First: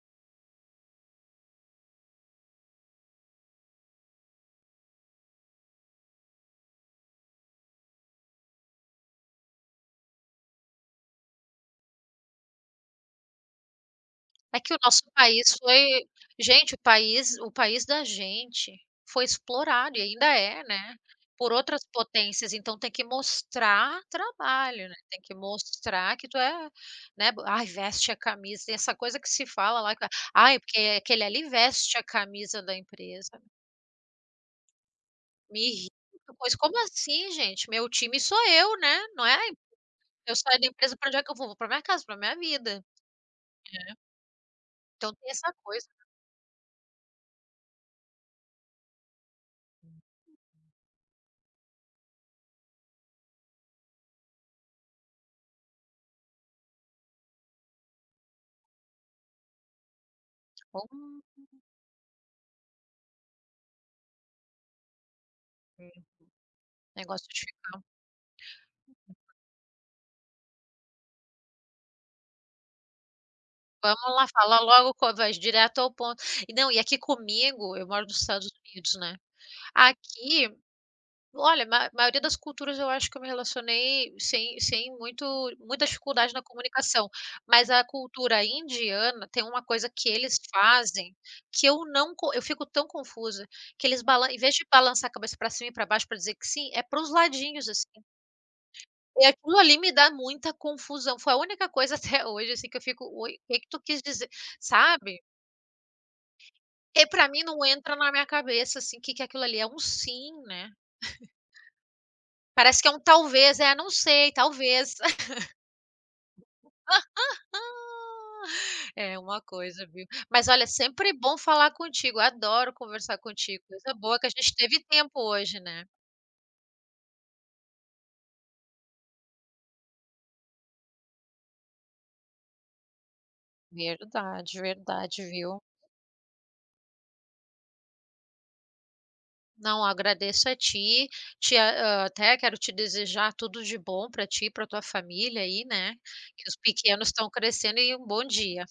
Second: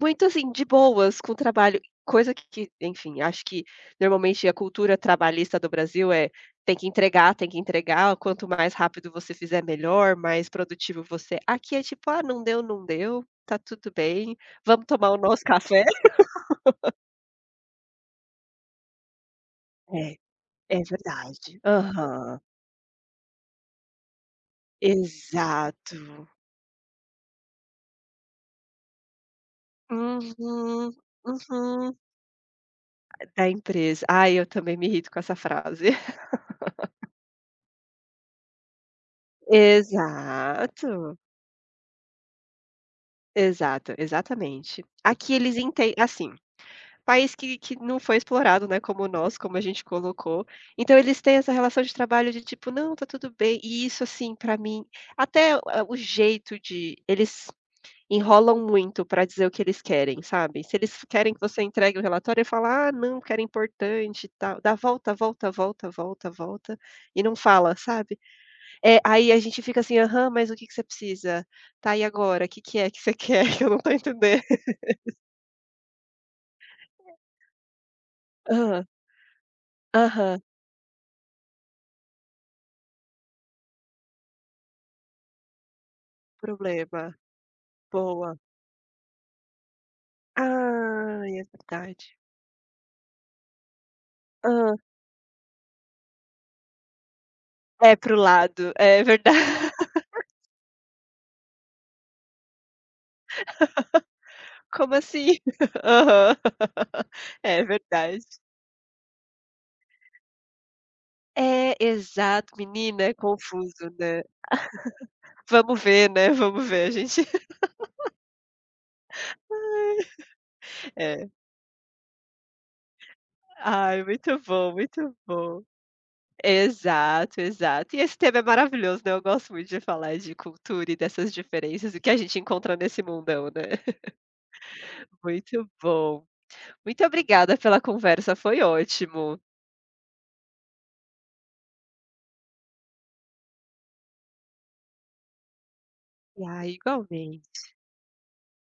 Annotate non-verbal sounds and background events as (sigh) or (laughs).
Muito, assim, de boas com o trabalho, coisa que que, enfim, acho que normalmente a cultura trabalhista do Brasil é: tem que entregar, tem que entregar, quanto mais rápido você fizer, melhor, mais produtivo você é. Aqui é tipo: "Ah, não deu, não deu. Tá tudo bem, É que o vamos nosso tomar o nosso país café". foi gente, o (laughs) país o país da gente foi explorado. E É, ainda é, é né, por verdade. outras Aham. potências. Então tem que mostrar trabalho, né. Tem que mostrar que Exato. tu é, né, “Ai, veste a camisa.” Tem essa coisa que se fala lá, que é: “Ai, porque Uhum, aquele ali uhum. veste a camisa da empresa.” Da empresa. Ai, eu também me irrito com essa Me frase. irrito, pois como (laughs) assim, gente? Meu time sou eu, né. Não é a em eu saio da empresa, pra onde Exato. é que eu vou? Vou pra minha casa, pra minha vida. Exato, Né. exatamente. Então tem Aqui essa eles coisa, enten né. assim, país que que não foi explorado, né, como nós, como a gente colocou. Então eles têm essa relação de trabalho de tipo: "Não, tá tudo bem". E isso assim pra mim, até o a o jeito de eles enrolam muito pra dizer o que eles querem, sabe. Se eles querem que você entregue o relatório, aí fala: "Ah, não, porque era importante, tal". Dá volta, volta, volta, Uhum. volta e Negócio não de ficar. fala, sabe. É, aí a gente fica assim: "Aham, mas o que que você precisa? Tá, e agora, que que é que você quer que eu não tô Vamos lá, entendendo". fala logo, co (laughs) vai direto ao ponto. E, não, e aqui comigo, eu moro nos Estados Hã. Unidos, né, Aham. aqui, olha, mai maioria das culturas, eu acho que eu me relacionei sem sem muito muita dificuldade na comunicação. Problema. Mas a Boa. cultura indiana tem uma coisa que eles fazem Ai, é que eu não verdade. co eu fico tão confusa. Que eles balan em vez de Hã? balançar a cabeça pra cima e pra baixo pra dizer que sim, é pros ladinhos, assim. É, pro lado. É E verda aquilo ali me dá (laughs) muita confusão. Foi a única coisa até hoje, assim, que eu fico: "Oi? O que que tu quis dizer?" (laughs) Como Sabe? assim? (chuckles) Aham. Porque (laughs) pra mim não É entra na verdade. minha cabeça, assim, que que aquilo ali. É um sim, né. É, exato, (chuckles) Parece que é um menina, é talvez: "É, não confuso, né. sei, talvez". (chuckles) Vamos ver, né, vamos ver, a gente (chuckles) (laughs) (laughs) É uma coisa, Ai. viu. Mas olha, sempre É. bom falar contigo. Adoro conversar contigo. Coisa Ai, boa que a muito gente bom, teve tempo muito hoje, bom. né. Exato, exato. E esse tema é maravilhoso, né. Eu gosto muito de falar de cultura e dessas diferenças, o que a gente encontra nesse mundão, né. Verdade, (chuckles) verdade, viu. Muito bom. Muito obrigada pela conversa, foi ótimo. Não, agradeço a ti. Te hã, até quero te desejar tudo de bom pra ti e pra tua família aí, né. Que os Ah, pequenos tão igualmente. crescendo e um bom dia.